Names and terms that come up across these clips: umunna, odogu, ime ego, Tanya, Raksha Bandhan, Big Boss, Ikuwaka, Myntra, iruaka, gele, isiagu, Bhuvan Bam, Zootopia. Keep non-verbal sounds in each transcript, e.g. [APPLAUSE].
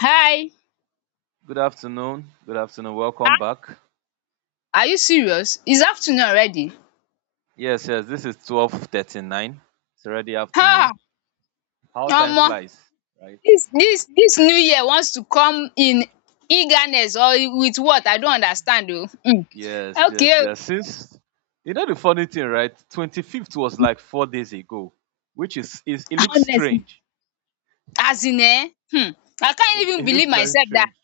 Hi. Good afternoon. Good afternoon. Welcome ah back. are you serious? It's afternoon already. Yes, yes. This is 12:39. It's already afternoon. Ah, How time Omo, flies, right? dis new year wants to come in eagerness or with what I don't understand oo. Yes, Okay yes, oo. yes. Since the funny thing, right? 25th was like 4 days ago, which is it looks Honestly, strange. as in I can't It, even it looks believe very myself dat strange.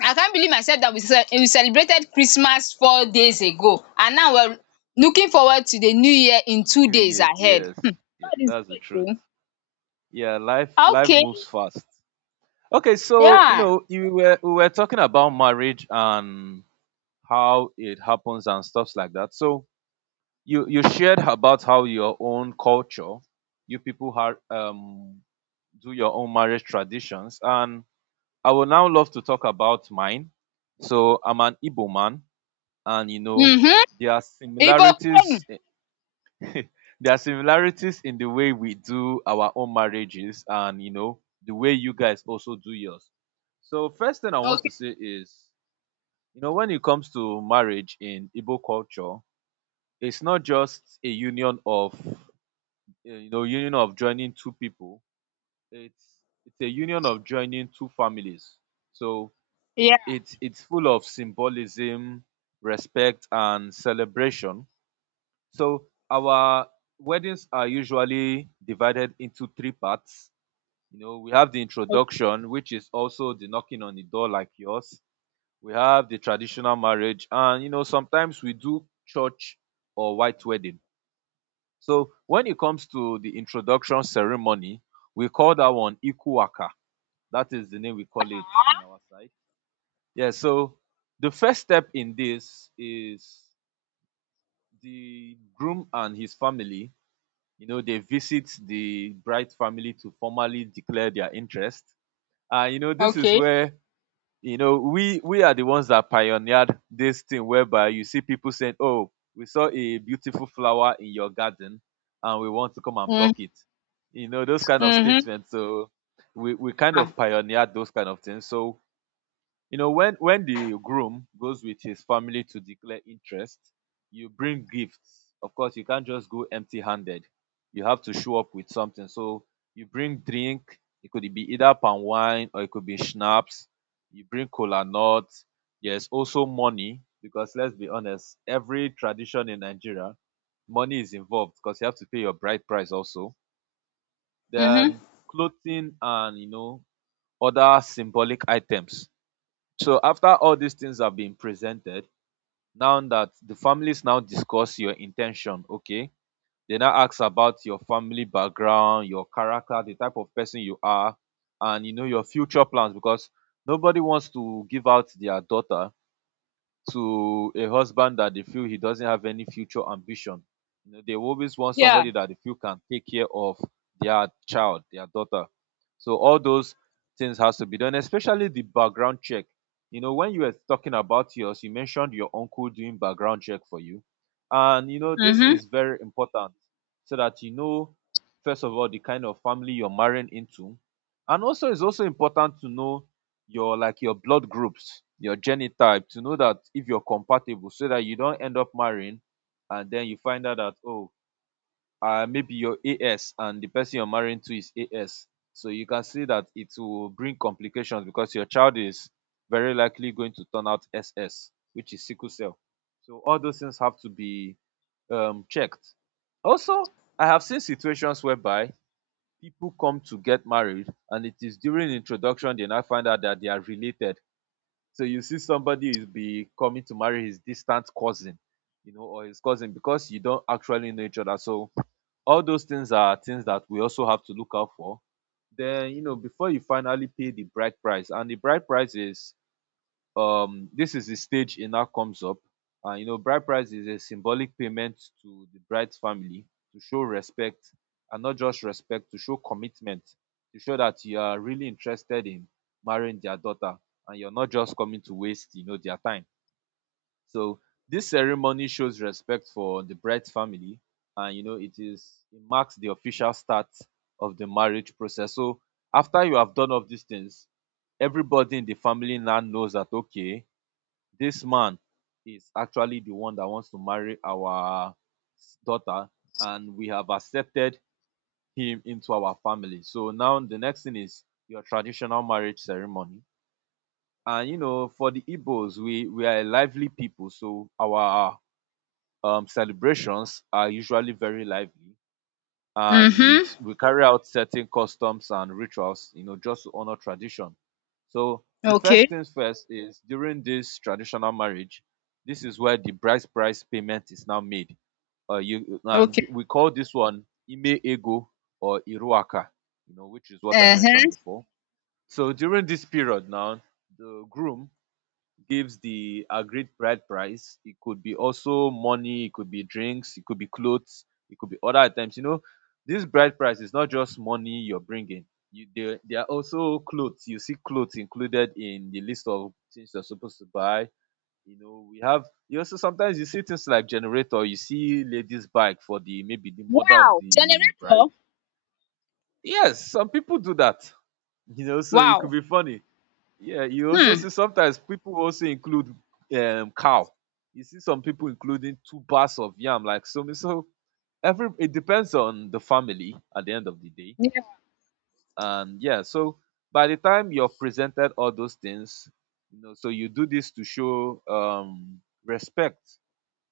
I can't believe myself dat we celebrated Christmas 4 days ago, and now we are looking forward to the new year in two New days Year. ahead. Yes, yeah. God is That's the great truth. oo. Yeah, life Okay, moves fast. Okay, so you yeah. know you were we were talking about marriage and how it happens and stuffs like that. So you shared about how your own culture you people have do your own marriage traditions, and I would now love to talk about mine. So I'm an Igbo man, and you know um there are Igbo queen. similarities [LAUGHS] there are similarities in the way we do our own marriages, and you know the way you guys also do yours. So first thing I want to Okay, say is, you know, when it comes to marriage in Igbo culture, it's not just a union of union of joining two people. it's it's a union of joining two families. So yeah. it's full of symbolism, respect and celebration. So our weddings are usually divided into three parts. You know, we have the introduction, which is also the knocking on the door like yours. We have the traditional marriage, and you know sometimes we do church or white wedding. So when it comes to the introduction ceremony, we call that one Ikuwaka. That is the name we call it in our side. Yeah, so the first step in this is the groom and his family, you know, they visit the bride family to formally declare their interest. And you know, this is Okay. where we are the ones that pioneered this thing, whereby you see people saying, oh, we saw a beautiful flower in your garden and we want to come and Mm, pluck it, you know, those kind of mhm. statements. So we kind Ah. of pioneered those kind of things. So you know, when the groom goes with his family to declare interest, you bring gifts. Of course you can't just go empty handed, you have to show up with something. So you bring drink, it could be either palm wine or it could be schnapps. You bring cola nuts. There's also money because let's be honest, every tradition in Nigeria, money is involved, because you have to pay your bride price. Also Mhm. then clothing, and you know other symbolic items. So after all these things have been presented, now that the families now discuss your intention, okay, they now ask about your family background, your character, the type of person you are, and you know your future plans, because nobody wants to give out their daughter to a husband that they feel he doesn't have any future ambition. You know, they always want Yeah. somebody that they feel can take care of their child, their daughter. So all those things has to be done, especially the background check. You know, when you were talking about yours, you mentioned your uncle doing background check for you. And you know, this Mhm. is very important, so that you know first of all the kind of family you're marrying into. And also it's also important to know your, like your blood groups, your genotype, to know that if you're compatible, so that you don't end up marrying and then you find out that, oh, maybe you're AS and the person you're marrying to is AS. So you can see that it will bring complications, because your child is very likely going to turn out SS, which is sickle cell. So all those things have to be checked. Also, I have seen situations whereby people come to get married and it is during introduction then I find out that they are related. So you see somebody is becoming to marry his distant cousin, you know, or his cousin, because you don't actually know each other. So all those things are things that we also have to look out for. Then, you know, before you finally pay the bride price, and the bride price is this is the stage e now comes up. And you know, bride price is a symbolic payment to the bride's family to show respect, and not just respect, to show commitment, to show that you are really interested in marrying their daughter and you're not just coming to waste, you know, their time. So this ceremony shows respect for the bride's family, and you know it is, it marks the official start of the marriage process. So after you have done all of these things, everybody in the family now knows that okay, this man is actually the one that wants to marry our daughter, and we have accepted him into our family. So now the next thing is your traditional marriage ceremony. And you know, for the Igbos, we are a lively people, so our celebrations are usually very lively, and Mhm. We carry out certain customs and rituals, you know, just to honor tradition. So the Okay. first things first is during this traditional marriage, this is where the bride's price payment is now made. You and Okay. We call this one ime ego or iruaka, you know, which is what I mentioned Uh-huh. before. So during this period now, the groom gives the agreed bride price. It could be also money, it could be drinks, it could be clothes, it could be other items. You know, this bride price is not just money you're bringing. There are also clothes. You see clothes included in the list of things you're supposed to buy. You know, we have, you also sometimes you see things like generator. You see ladies' bike for the maybe the mother of Wow. the bride. Generator. Yes, some people do that. [LAUGHS] You know, so it could Wow. be funny. Yeah, you also Hmm. see sometimes people also include cow. You see some people including two bars of yam, like so. So every, it depends on the family at the end of the day, Yeah. and yeah. So by the time you've presented all those things, you know, so you do this to show respect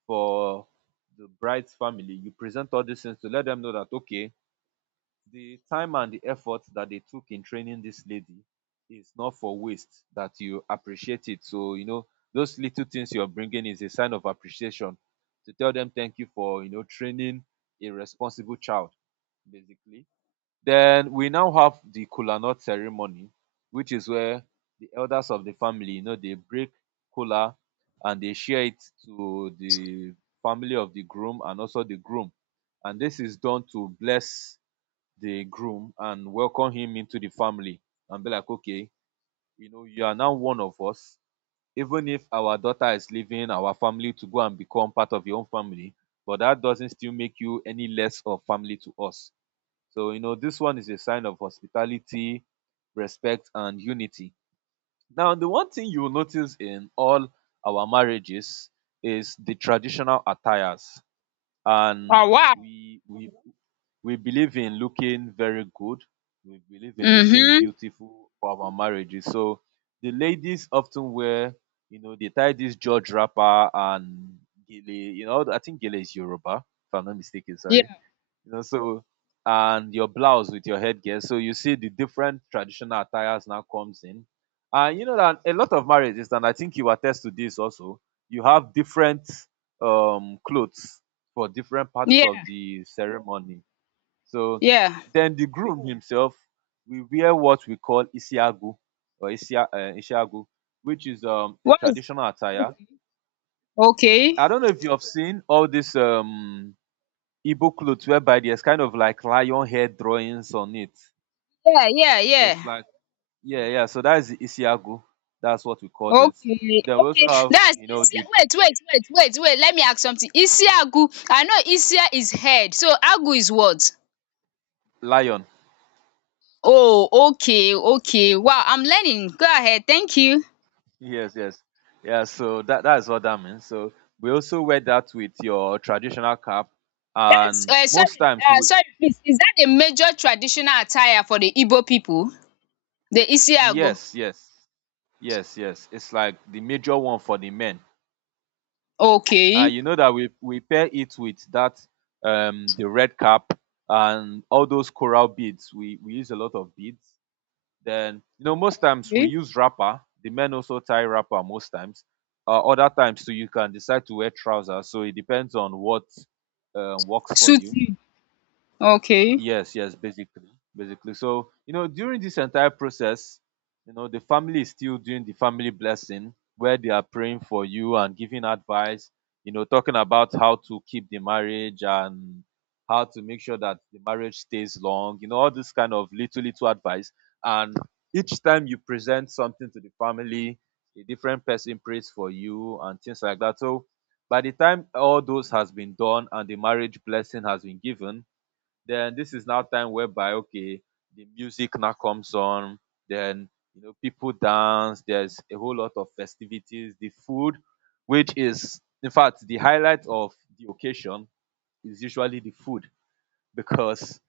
for the bride's family. You present all these things to let them know that okay, the time and the effort that they took in training this lady is not for waste, that you appreciate it. So you know, those little things you're bringing is a sign of appreciation, to tell them thank you for, you know, training a responsible child, basically. Then we now have the kola nut ceremony, which is where the elders of the family, you know, they break kola and they share it to the family of the groom and also the groom. And this is done to bless the groom and welcome him into the family, and be like, okay, you know, you are now one of us. Even if our daughter is leaving our family to go and become part of your own family, but that doesn't still make you any less of family to us. So, you know, this one is a sign of hospitality, respect, and unity. Now, the one thing you will notice in all our marriages is the traditional attires. And Oh, wow. we we we believe in looking very good. We believe in looking Mhm. beautiful for our marriages. So the ladies often wear, you know, they tie this George wrapper and gele. You know, I think gele is Yoruba, if I'm not mistaken. Sorry, Yeah. you know, so and your blouse with your headgear. So you see the different traditional attires now comes in, and you know that a lot of marriages, and I think you attest to this also. You have different clothes for different parts Yeah. of the ceremony. So Yeah. then the groom himself will wear what we call isiagu, or isiagu, which is a What is traditional attire. okay? Okay. I don't know if you have seen all this Igbo clothes, whereby there's kind of like lion hair drawings on it. Yeah. Yeah. Yeah. It's like, yeah, yeah. So that is the isiagu. That's what we call this. Okay. Then we also Okay. have, That's you know, Isia. the Wait. Wait. Wait. Wait. Wait. Let me ask something. Isiagu. I know Isia is head. So Agu is what? lion. Oh. Okay. Okay. Wow. I'm learning. Go ahead. Thank you. Yes, yes, yeah. So that that is what that means. So we also wear that with your traditional cap, That's and most sorry, times we, sorry, please. Is that a major traditional attire for the Igbo people? The Isiagu. yes, yes, yes, yes, it's like the major one for the men. Okay. You know that we pair it with that the red cap and all those coral beads. We use a lot of beads. Then you know most times we Okay. use wrapper. The men also tie wrapper most times. Other times too, you can decide to wear trousers. So it depends on what works for Suit you. you. Okay. Yes, yes, basically, basically. So, you know, during this entire process, you know, the family is still doing the family blessing where they are praying for you and giving advice. You know, talking about how to keep the marriage and how to make sure that the marriage stays long. You know, all this kind of little advice. And each time you present something to the family, a different person prays for you and things like that. So by the time all those has been done and the marriage blessing has been given, then this is now time whereby, okay, the music now comes on, then, you know, people dance, there's a whole lot of festivities, the food, which is in fact the highlight of the occasion, is usually the food because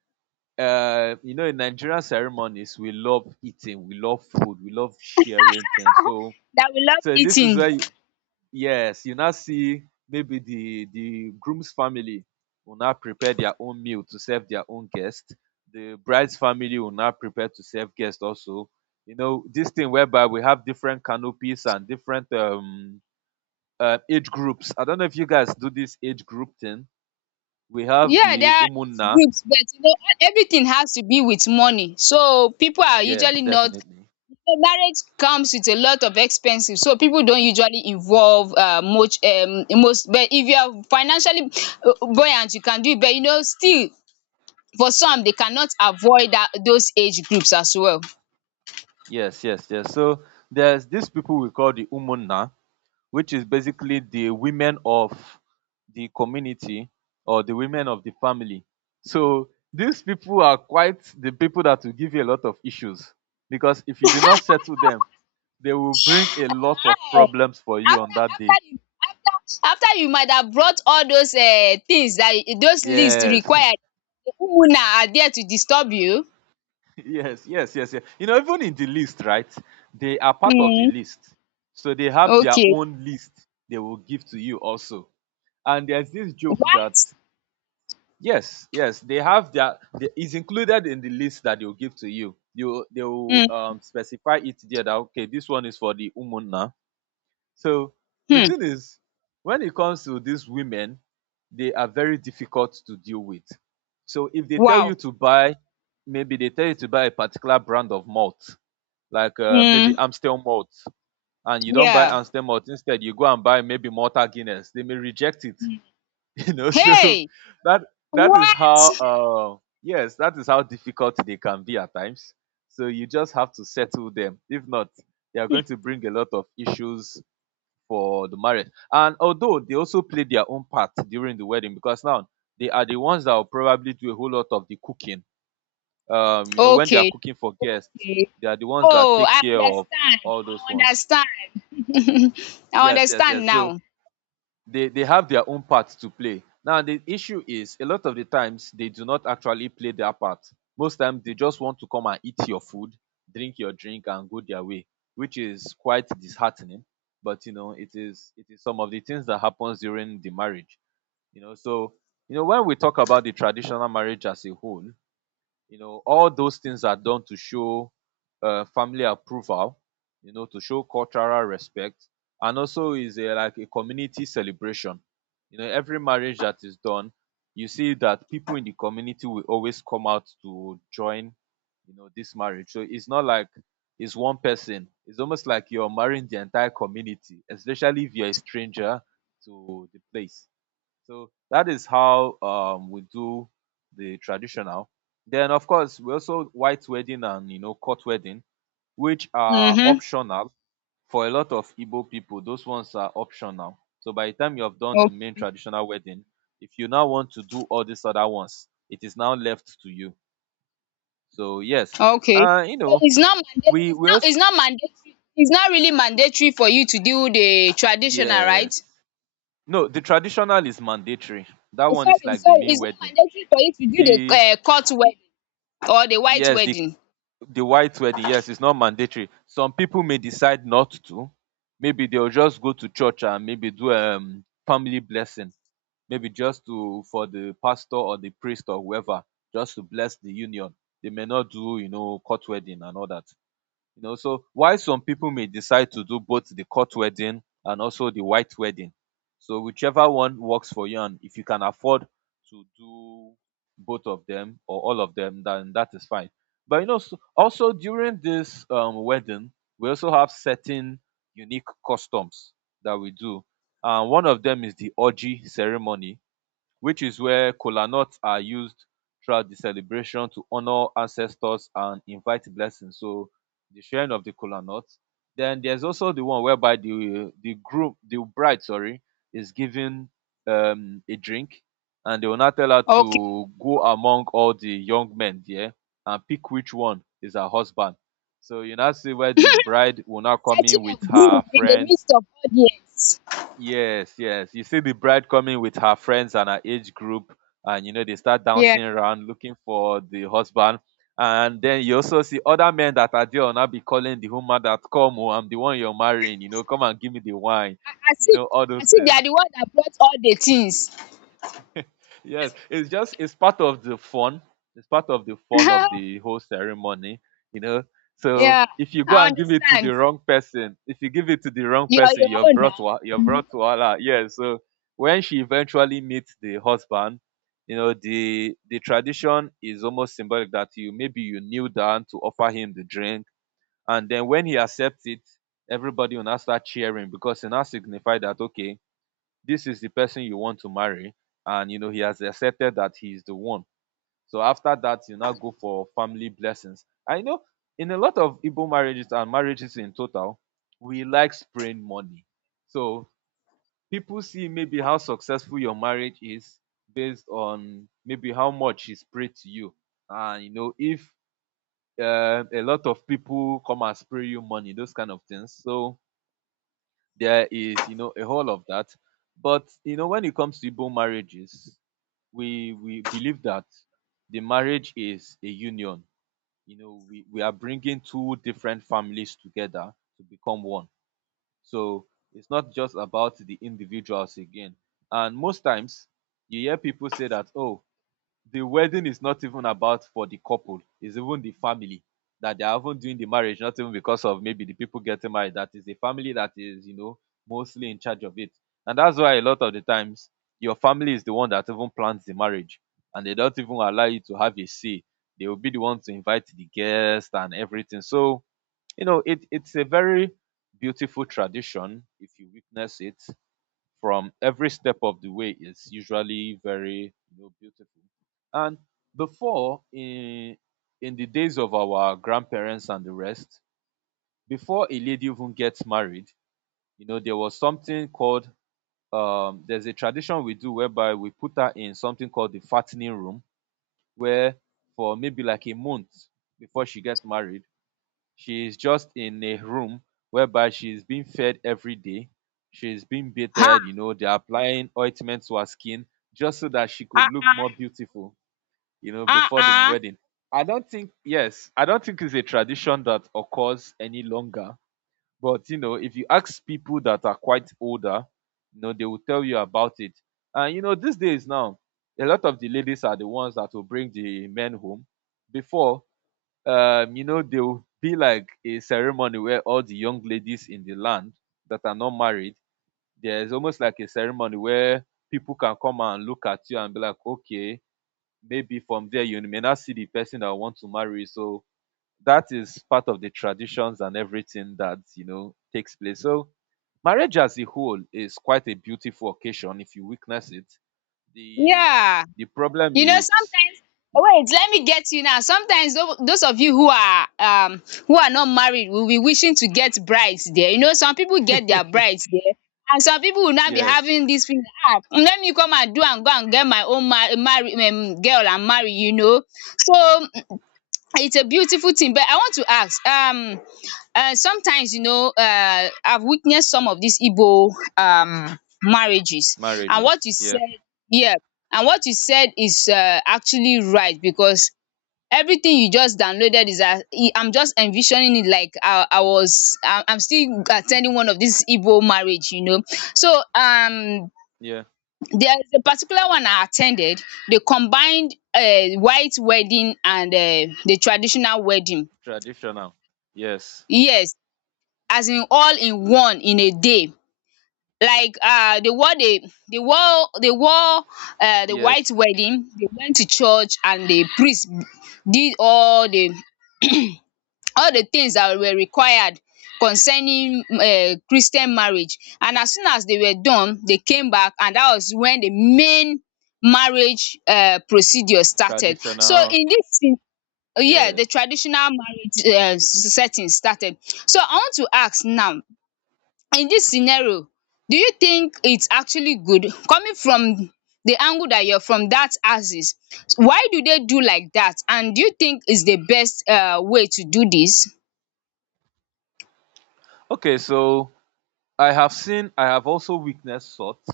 you know, in Nigerian ceremonies we love eating, we love food, we love sharing things. So That we love this is eating. where yes, you now see maybe the groom's family will now prepare their own meal to serve their own guest. The bride's family will now prepare to serve guests also. You know, this thing whereby we have different canopies and different age groups. I don't know if you guys do this age group thing. We have Yeah, there the are those umunna. groups, but you know, e, everything has to be with money. So people are Yes, usually not. definitely. You marriage comes with a lot of expenses, so people don't usually involve much. Most, but if you are financially buoyant, you can do it. But you know, still, for some they cannot avoid that those age groups as well. Yes, yes, yes. So there's these people we call the umunna, which is basically the women of the community or the women of the family. So these people are quite the people that will give you a lot of issues because if you do not settle them, they will bring a lot of um problems for you After on that day. after you after after you might have brought all those things that y- those list Yes, required, who now are there to disturb you? [LAUGHS] yes, yes, yes, yes. You know, even in the list, right? They are part of the um list. So they have their okay. own list they will give to you also. And there's this joke that What? yes, yes, they have their. The, it's included in the list that they'll give to you. You they will Hmm. Specify it there that, okay, this one is for the umuna. So the um thing is, when it comes to these women, they are very difficult to deal with. So if they tell you wow. to buy, maybe they tell you to buy a particular brand of malt, like maybe Hmm. Amstel malt, and you don't buy Yeah. Amstel malt. Instead, you go and buy maybe Malta Guinness. They may reject it. um [LAUGHS] You know, so Hey. that is What? how yes, that is how difficult they can be at times. So you just have to settle them, if not they are going to bring a lot of issues for the marriage. And although they also play their own part during the wedding, because now they are the ones that will probably do a whole lot of the cooking, um, you know, when they are Okay. cooking for guests, Okay. they are the ones that Oh, take I care of understand. all I those ones. understand. [LAUGHS] I Yes, yes, understand yes. So now. they have their own part to play. Now the issue is a lot of the times they do not actually play their part. Most times they just want to come and eat your food, drink your drink, and go their way, which is quite disheartening. But you know, it is, some of the things that happens during the marriage, you know. So, you know, when we talk about the traditional marriage as a whole, you know, all those things are done to show family approval, you know, to show cultural respect, and also is a, like a community celebration. You know, every marriage that is done, you see that people in the community will always come out to join, you know, this marriage. So it's not like it's one person. It's almost like you're marrying the entire community, especially if you're a stranger to the place. So that is how we do the traditional. Then of course we also white wedding, and you know, court wedding, which are optional for a lot of Igbo people. Those ones are optional. So by the time you have done the um main traditional wedding, if you now want to do all these other ones, it is now left to you. So yes, Okay. You So know, it's not mandate we we it's also, not mandatory it's not really mandatory for you to do the traditional, right? yes, no, the traditional is mandatory. That Eh, one is sorry, like the sorry, main it's not wedding. mandatory for you to do the The court wedding or the white yes, the wedding. White wedding, yes, it's not mandatory. Some people may decide not to. Maybe they'll just go to church and maybe do a family blessing. Maybe just to, for the pastor or the priest or whoever, just to bless the union. They may not do, you know, court wedding and all that. You know, so why some people may decide to do both the court wedding and also the white wedding. So whichever one works for you, and if you can afford to do both of them or all of them, then that is fine. But you know, so also during this wedding, we also have certain unique customs that we do. And one of them is the orgy ceremony, which is where kola nuts are used throughout the celebration to honor ancestors and invite blessings. So the sharing of the kola nuts. Then there's also the one whereby the groom, the bride, sorry, is given a drink, and they will now tell her Okay. to go among all the young men there and pick which one is her husband. So you now see where the bride will now come in Searching a with her groom in the friends. midst of audience. Yes, yes. You see the bride coming with her friends and her age group, and you know, they start Yeah. dancing around looking for the husband. And then you also see other men that are there will now be calling the woman that come, oh, I'm the one you're marrying. You know, come and give me the wine. I You see. know, all I those see they are things. the one that brought all the things. [LAUGHS] Yes, it's just, it's part of the fun, it's part of the fun of [LAUGHS] the whole ceremony, you know. So Yeah. if you go I and give it to the understand. wrong person, if you give it to the wrong You're person, your you've own brought now. wa- you've Mhm. brought wahala, yes. So when she eventually meets the husband, you know, the tradition is almost symbolic that you, maybe you kneel down to offer him the drink, and then when he accepts it, everybody will now start cheering because it now signifies that, okay, this is the person you want to marry, and you know, he has accepted that he is the one. So after that, you now go for family blessings. I know in a lot of Igbo marriages and marriages in total, we like spraying money. So people see maybe how successful your marriage is based on maybe how much is prayed to you. And you know, if a lot of people come and spray you money, those kind of things. So there is, you know, a whole of that. But you know, when it comes to Igbo marriages, we believe that the marriage is a union, you know. We are bringing two different families together to become one. So it's not just about the individuals again. And most times you hear people say that, oh, the wedding is not even about for the couple, it's even the family that they are even doing the marriage, not even because of maybe the people getting married. That is the family that is, you know, mostly in charge of it. And that's why a lot of the times your family is the one that even plans the marriage, and they don't even allow you to have a say. They will be the one to invite the guests and everything. So you know, it's a very beautiful tradition. If you witness it from every step of the way, is usually very, you know, beautiful. And before, in the days of our grandparents and the rest, before a lady even gets married, you know, there was something called, there's a tradition we do whereby we put her in something called the fattening room, where for maybe like a month before she gets married, she is just in a room whereby she is being fed every day. She is being Ha. bathed, you know, they're applying ointment to her skin just so that she could look Ha. more beautiful, you know, Ah, before the ah. wedding. I don't think, yes, I don't think it's a tradition that occurs any longer. But you know, if you ask people that are quite older, you know, they will tell you about it. And you know, these days now, a lot of the ladies are the ones that will bring the men home. Before, you know, there will be like a ceremony where all the young ladies in the land that are not married, there's almost like a ceremony where people can come and look at you and be like, okay, maybe from there you may not see the person that I want to marry. So that is part of the traditions and everything that, you know, takes place. So marriage as a whole is quite a beautiful occasion if you witness it. the Yeah. the problem You know, is sometimes wait, let me get you now. Sometimes tho- those of you who are not married will be wishing to get brides there. You know, some people get their brides there. And some people will now be yes, having this thing. Ah, let me come and do and go and get my own mar- marry, girl and marry, you know. So it's a beautiful thing, but I want to ask sometimes you know I've witnessed some of these Igbo marriages and what marriages, you yeah, said, yeah, and what you said is actually right, because everything you just downloaded is e, I'm just envisioning it like I was I, I'm still attending one of these Igbo marriage, you know. So yeah. there's a particular one I attended. They combined white wedding and the traditional wedding. Traditional. Yes. Yes, as in all in one in a day. Like they wore the they wore the white Yes. wedding, they went to church and the priest did all the [CLEARS THROAT] all the things that were required concerning Christian marriage, and as soon as they were done, they came back, and that was when the main marriage procedure started. So Traditional. in this thing, yeah, the Yes. traditional marriage setting started. So I want to ask now, in this scenario, do you think it's actually good, coming from the angle that you're from, that axis, why do they do like that, and do you think is the best way to do this? Okay, so I have seen, I have also witnessed salt,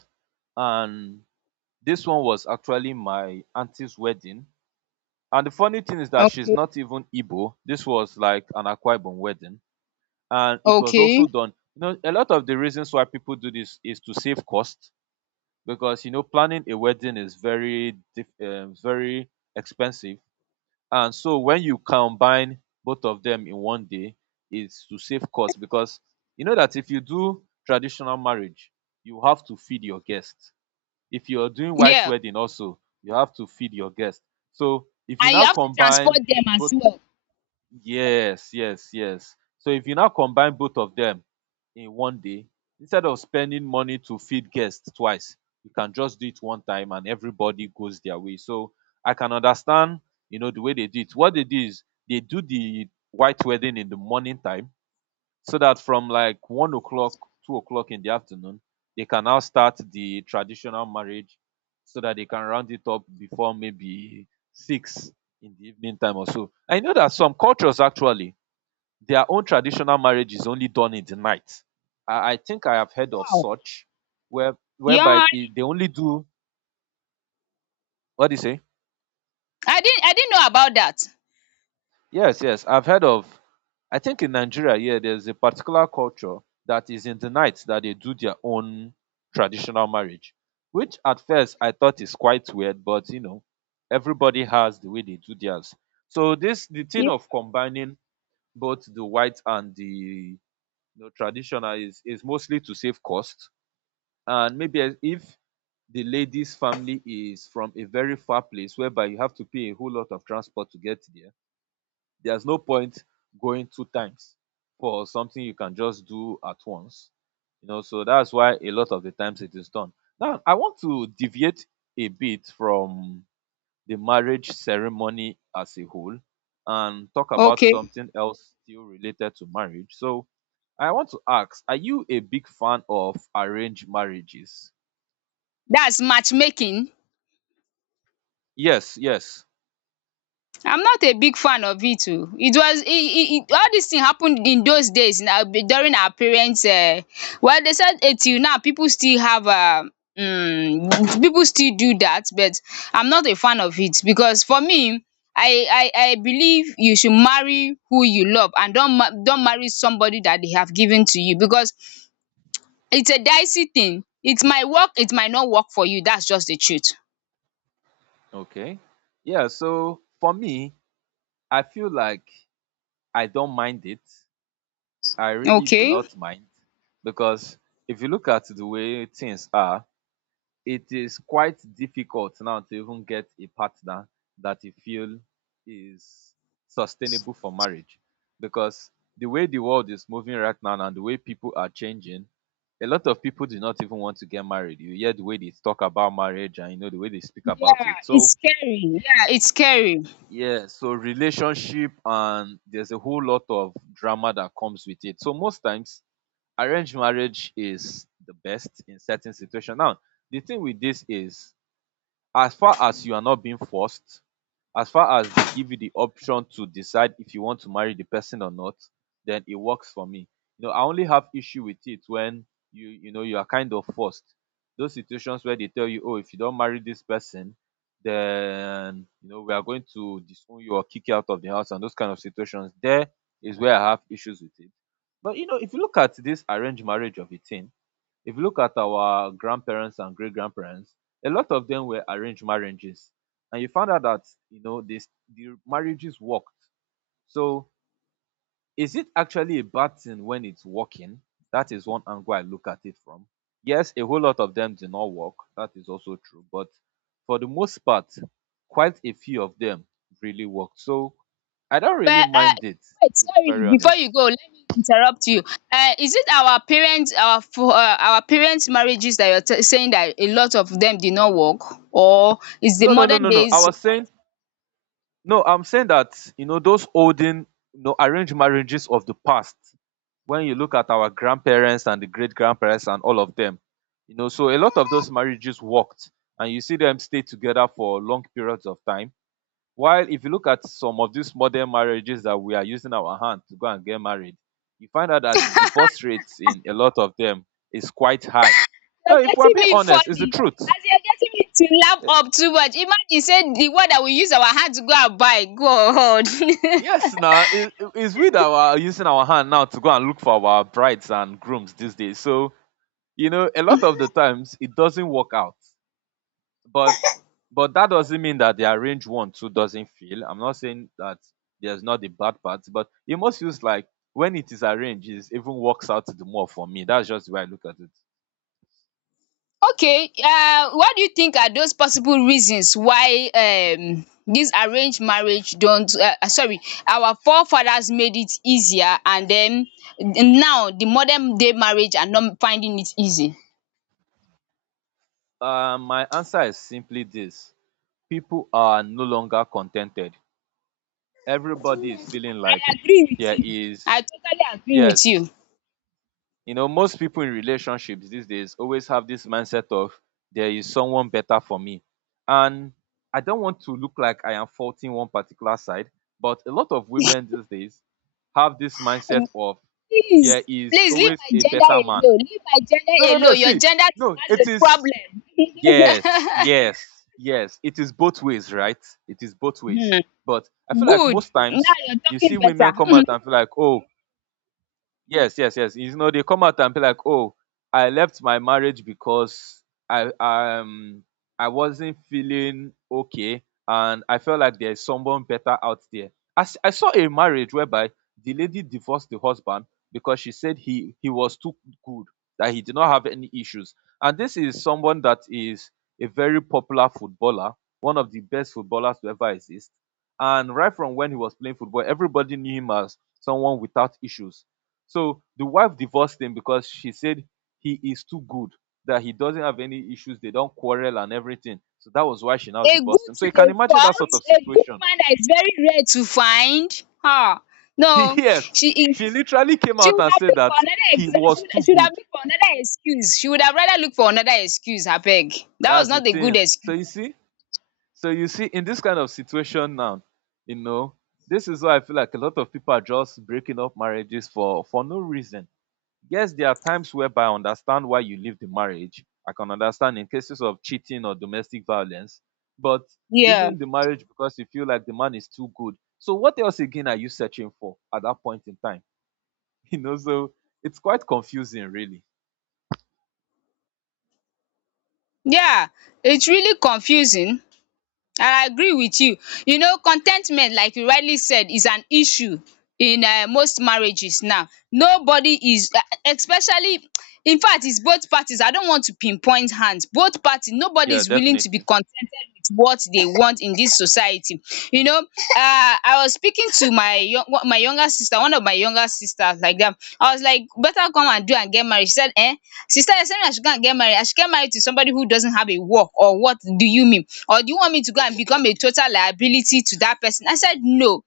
and this one was actually my auntie's wedding. And the funny thing is that she's Okay. not even Igbo. This was like an Akwa Ibom wedding. And it was Okay. also done. You know, a lot of the reasons why people do this is to save cost, because you know planning a wedding is very very expensive. And so when you combine both of them in 1 day, is to save cost, because you know that if you do traditional marriage, you have to feed your guests. If you're doing white Yeah, wedding also, you have to feed your guests. So if you and you now have to transport combine them as both. well. Yes, yes, yes. So if you now combine both of them in 1 day, instead of spending money to feed guests twice, you can just do it one time and everybody goes their way. So I can understand, you know, the way they do it. What they do is they do the white wedding in the morning time, so that from like 1 o'clock, 2 o'clock in the afternoon, they can now start the traditional marriage, so that they can round it up before maybe 6 in the evening time or so. I know that some cultures actually, their own traditional marriage is only done in the night. I think I have heard of Wow. such where, whereby Yeah. It, they only do, what do you say. I didn't I didn't know about that. Yes, yes, I've heard of. I think in Nigeria, yeah, there's a particular culture that is in the night that they do their own traditional marriage, which at first I thought is quite weird, but you know, everybody has the way they do theirs. So this, the thing Yeah. of combining both the white and the, you know, traditional is mostly to save cost, and maybe as- if the lady's family is from a very far place whereby you have to pay a whole lot of transport to get there, there's no point going 2 times for something you can just do at once. You know, so that's why a lot of the times it is done. Now, I want to deviate a bit from the marriage ceremony as a whole and talk about Okay, something else still related to marriage. So, I want to ask, are you a big fan of arranged marriages? that's matchmaking. Yes, yes. I'm not a big fan of it oo. It was e e e all this thing happened in those days na, during our parents. Well, they said till now people still have people still do that, but I'm not a fan of it, because for me, I I believe you should marry who you love, and don't don't marry somebody that they have given to you, because it's a dicey thing. It might work, it might not work for you. That's just the truth. Okay. Yeah, so for me, I feel like I don't mind it, I really do Okay. not mind, because if you look at the way things are, it is quite difficult now to even get a partner that you feel is sustainable for marriage, because the way the world is moving right now and the way people are changing, a lot of people do not even want to get married. You hear the way they talk about marriage and you know the way they speak about it. It's So, scary, yeah, it's scary. yeah, so relationship, and there's a whole lot of drama that comes with it. So most times arranged marriage is the best in certain situations. Now, the thing with this is, as far as you are not being forced, as far as they give you the option to decide if you want to marry the person or not, then it works for me. You know, I only have issue with it when you know you are kind of forced, those situations where they tell you, oh, if you don't marry this person, then you know we are going to disown you or kick you out of the house, and those kind of situations, there is where I have issues with it. But you know, if you look at this arranged marriage of a thing, if you look at our grandparents and great grandparents, a lot of them were arranged marriages, and you found out that, you know, this, the marriages worked. So is it actually a bad thing when it's working? That is one angle I look at it from. Yes, a whole lot of them did not work, that is also true, but for the most part, quite a few of them really worked, so I don't really But mind it, wait, to be sorry, very before you honest. go, let me interrupt you. Is it our parents, our our parents' marriages that you're saying that a lot of them did not work, or is the no no no modern no no I days? was saying, no, I'm saying that you know those olden, you know, arranged marriages of the past. When you look at our grandparents and the great grandparents and all of them, you know, so a lot of those marriages worked, and you see them stay together for long periods of time. While if you look at some of these modern marriages that we are using our hand to go and get married, you find out that the divorce rates in a lot of them is quite high. You're Now, if we're getting being me honest, it's the funny. truth. As you're getting me to laugh up too much. Imagine say the one that we use our hand to go and buy. God. [LAUGHS] Yes, now it's we that are using our hand now to go and look for our brides and grooms these days. So you know, a lot of the times it doesn't work out, but but that doesn't mean that the arranged one too doesn't feel. I'm not saying that there's not the bad parts, but it must feels like when it is arranged, it even works out the more for me. That's just the way I look at it. Okay. What do you think are those possible reasons why dis arranged marriage don't sorry, our forefathers made it easier, and then now the modern day marriage are not finding it easy? My answer is simply this: people are no longer contented. Everybody is feeling like I agree with there you, I is, totally agree with yes. you. You know, most people in relationships these days always have this mindset of there is someone better for me. And I don't want to look like I am faulting one particular side, but a lot of women these days have this mindset of there Please, is please, leave always my a gender better man. alone, leave my gender No, no, no. alone, your See, gender no, it is, too has yes, a yes, yes. It is both ways, right? It is both ways. problem. But [LAUGHS] I feel like Good. most times Nada. you see women come out and feel like, oh, yes, yes, yes. You know, they come out and be like, "Oh, I left my marriage because I um I wasn't feeling okay, and I felt like there's someone better out there." I, I saw a marriage whereby the lady divorced the husband because she said he was too good, that he did not have any issues. And this is someone that is a very popular footballer, one of the best footballers to ever exist. And right from when he was playing football, everybody knew him as someone without issues, so the wife divorced him because she said he is too good, that he doesn't have any issues, they don't quarrel and everything. So that was why she now A divorced good him. So to you can a imagine that sort fault, of a good situation. man, that is very rare to find. Ah, [LAUGHS] no, Yes, she she is. literally came She out would and have said looked for that another he was too she would good. have looked for another excuse. She would have rather looked for another excuse. I beg. That was That's the not a good thing. Excuse. So you see, in this kind of situation now, you know, this is why I feel like a lot of people are just breaking up marriages for no reason. Yes, there are times whereby I understand why you leave the marriage. I can understand in cases of cheating or domestic violence, but Yeah. leaving the marriage because you feel like the man is too good. So what else again are you searching for at that point in time? [LAUGHS] You know, so it's quite confusing really. Yeah. It's really confusing. I agree with you. You know, contentment, like you rightly said, is an issue in most marriages now. Nobody is especially in fact it's both parties. I don't want to pinpoint hands. Both parties, nobody Yeah, is willing to be definitely. contented with what they want in this society. You know, I was speaking to my my younger sister, one of my younger sisters like that. I was like, better come and do and get married. She said, eh? Sister, you're saying I should go and get married? I should get married to somebody who doesn't have a work, or what do you mean? Or do you want me to go and become a total liability to that person? I said, no,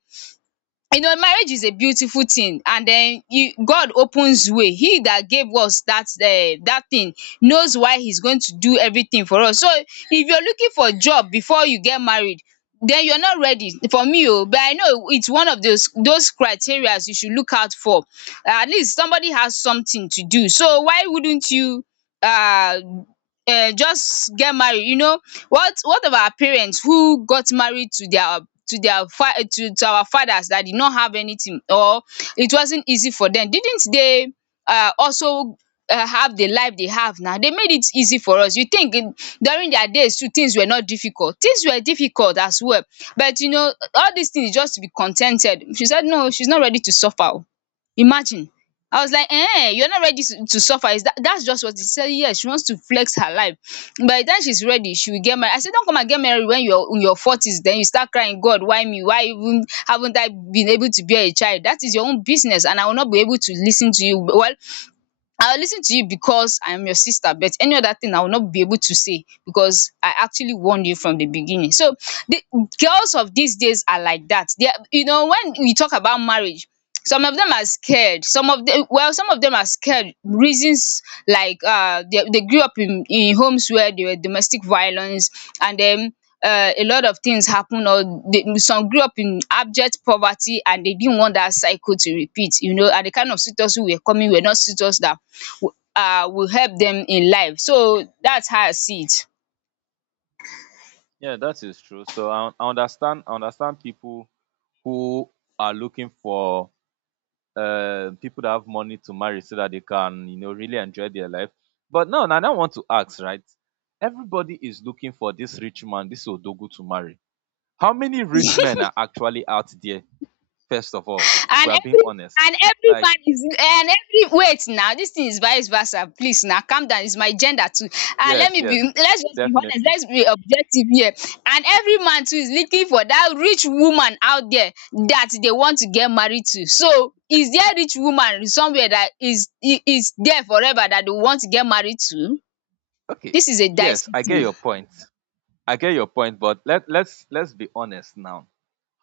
you know marriage is a beautiful thing, and then you god opens way, he that gave us that that thing knows why he's going to do everything for us, so if you're looking for a job before you get married, then you're not ready for me, oh. But I know it's one of those criterias you should look out for. At least somebody has something to do. So why wouldn't you uh just get married, you know? What of our parents who got married to their fa to our fathers that did not have anything, or it wasn't easy for them? Didn't they also have the life they have now? They made it easy for us. You think in- during their days too, things were not difficult? Things were difficult as well. But you know, all these things, just to be contented. She said no, she's not ready to suffer. Imagine. I was like, "Eh, you're not ready to suffer. Is that that's just what?" She said yes, she wants to flex her life. By the time she's ready, she will get married. I said, "Don't come and get married when you're in your forties, then you start crying, God, why me? Why even haven't I been able to bear a child? That is your own business, and I will not be able to listen to you." Well, I will lis ten to you because I am your sister, but any other thing I will not be able to say, because I actually warned you from the beginning. So the girls of these days are like that. They are you know, when we talk about marriage, some of them are scared, some of them well some of them are scared reasons, like they grew up in homes where there were domestic violence, and then a lot of things happen, or they some grew up in abject poverty, and they didn't want that cycle to repeat, you know. And the kind of suitors who were coming were not suitors that will help them in life. So that's how I see it. Yeah, that is true. So I understand, I understand people who are looking for people that have money to marry so that they can, you know, really enjoy their life. But no, now I don't want to ask, right, everybody is looking for this rich man, this odogu, to marry. How many rich men are actually out there, first of all, if we And are being every honest? and every Like, man is and every wait now, this thing is vice versa. Please, now calm down. It's my gender too. And let yes, me be yes, let's just be honest. definitely. Let's be objective here. And every man too is looking for that rich woman out there that they want to get married to. So is there rich woman somewhere that is there forever that they want to get married to? Okay, This is a yes, dicey I get thing. your point. I get your point, but let's be honest now.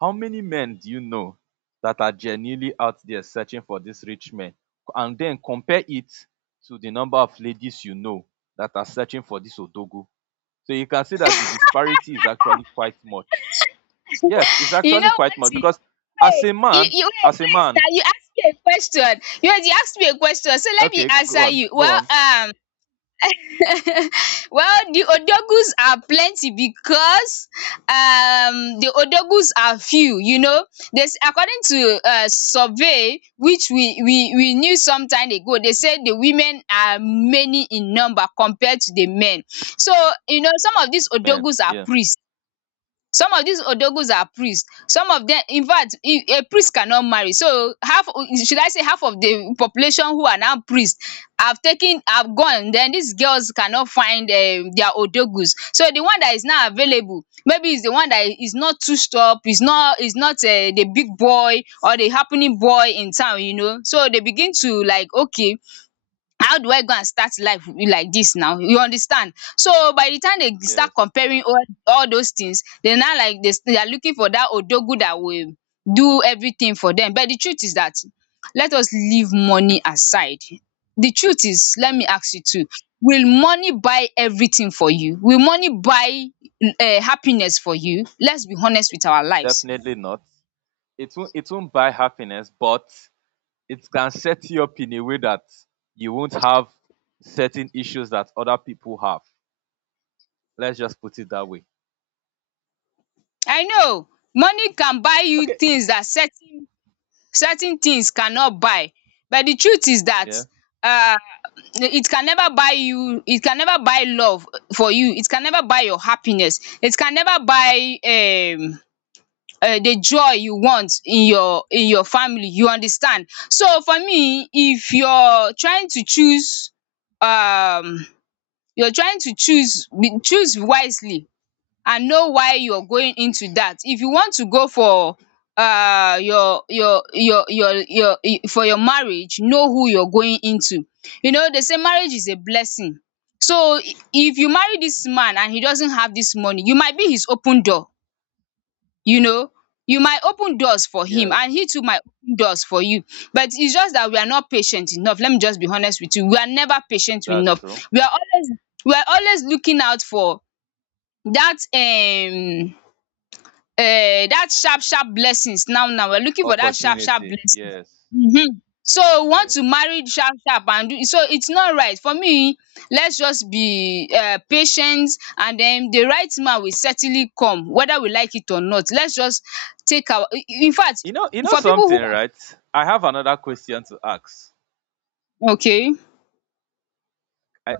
How many men do you know that are genuinely out there searching for these rich men? And then compare it to the number of ladies you know that are searching for this odogu. So you can see that the disparity is actually quite much. Yes, it's You actually know quite what? much See? because as Wait, a man, you wait, as a wait. man, Now you asked me a question. You asked me a question, so let me okay, go answer on, you. go Well, on, [LAUGHS] well, the odogus are plenty, because the odogus are few. You know, there's according to survey which we knew some time ago. They said the women are many in number compared to the men. So you know, some of these man. odogus are Yeah, priests. Some of these odogus are priests. Some of them infact a priest cannot marry, so half should I say half of the population who are now priest have taken have gone, then these girls cannot find their odogus. So the one that is now available maybe is the one that is not too stop is not the big boy or the happening boy in town, you know. So they begin to like, okay, how do I go and start life with- like this now, you understand? So by the time they start yes, comparing all those things, they now like they are looking for dat odogu that will do everything for them. But the truth is that let us leave money aside. The truth is let me yes, ask you too, will money buy everything for you? Will money buy happiness for you? Let's be honest with our lives. definitely not. It won't buy happiness, but it can set you up in a way that you won't have certain issues that other people have. Let's just put it that way. I know money can buy you Okay. things that certain certain things cannot buy, but the truth is that Yeah. um it can never buy you, it can never buy love for you, it can never buy your happiness, it can never buy the joy you want in your family, you understand? So for me, if you're trying to choose um you're trying to choose, choose wisely, and know why you're going into that. If you want to go for for your marriage, know who you're going into. You know they say marriage is a blessing, so if you marry this man and he doesn't have this money, you might be his open door, you know, you might open doors for him, and Yes. he too might open doors for you. But it's just that we are not patient enough, let me just be honest with you, we are never patient That's enough. true. we are always we are always looking out for that that sharp sharp blessings now, now we're looking for that sharp sharp Opportunity. blessing. Yes. Hmm. So we want Yes. to marry sharp sharp and do, so it's not right for me. Let's just be patient, and then the right man will certainly come, whether we like it or not. Let's just take our in fact You know for people who something, right? I have another question to ask. are okay. I,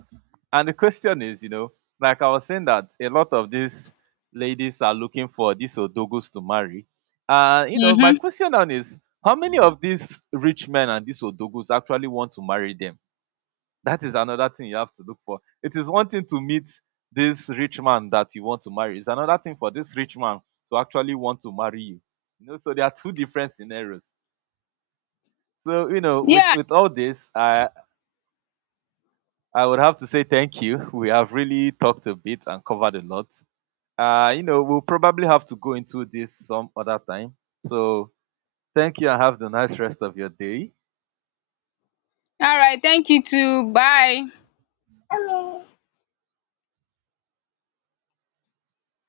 and the question is, you know, like I was saying that a lot of these ladies are looking for these odogos to marry. You know, my Mm-hmm. question now is, how many of these rich men and these odogos actually want to marry them? That is another thing you have to look for. It is one thing to meet this rich man that you want to marry. It's another thing for this rich man to actually want to marry you. You know, so there are two different scenarios. So, you know, Yeah, with all this, I would have to say thank you. We have really talked a bit and covered a lot. You know, we'll probably have to go into this some other time. So, thank you and have the nice rest of your day. all right, thank you too, bye.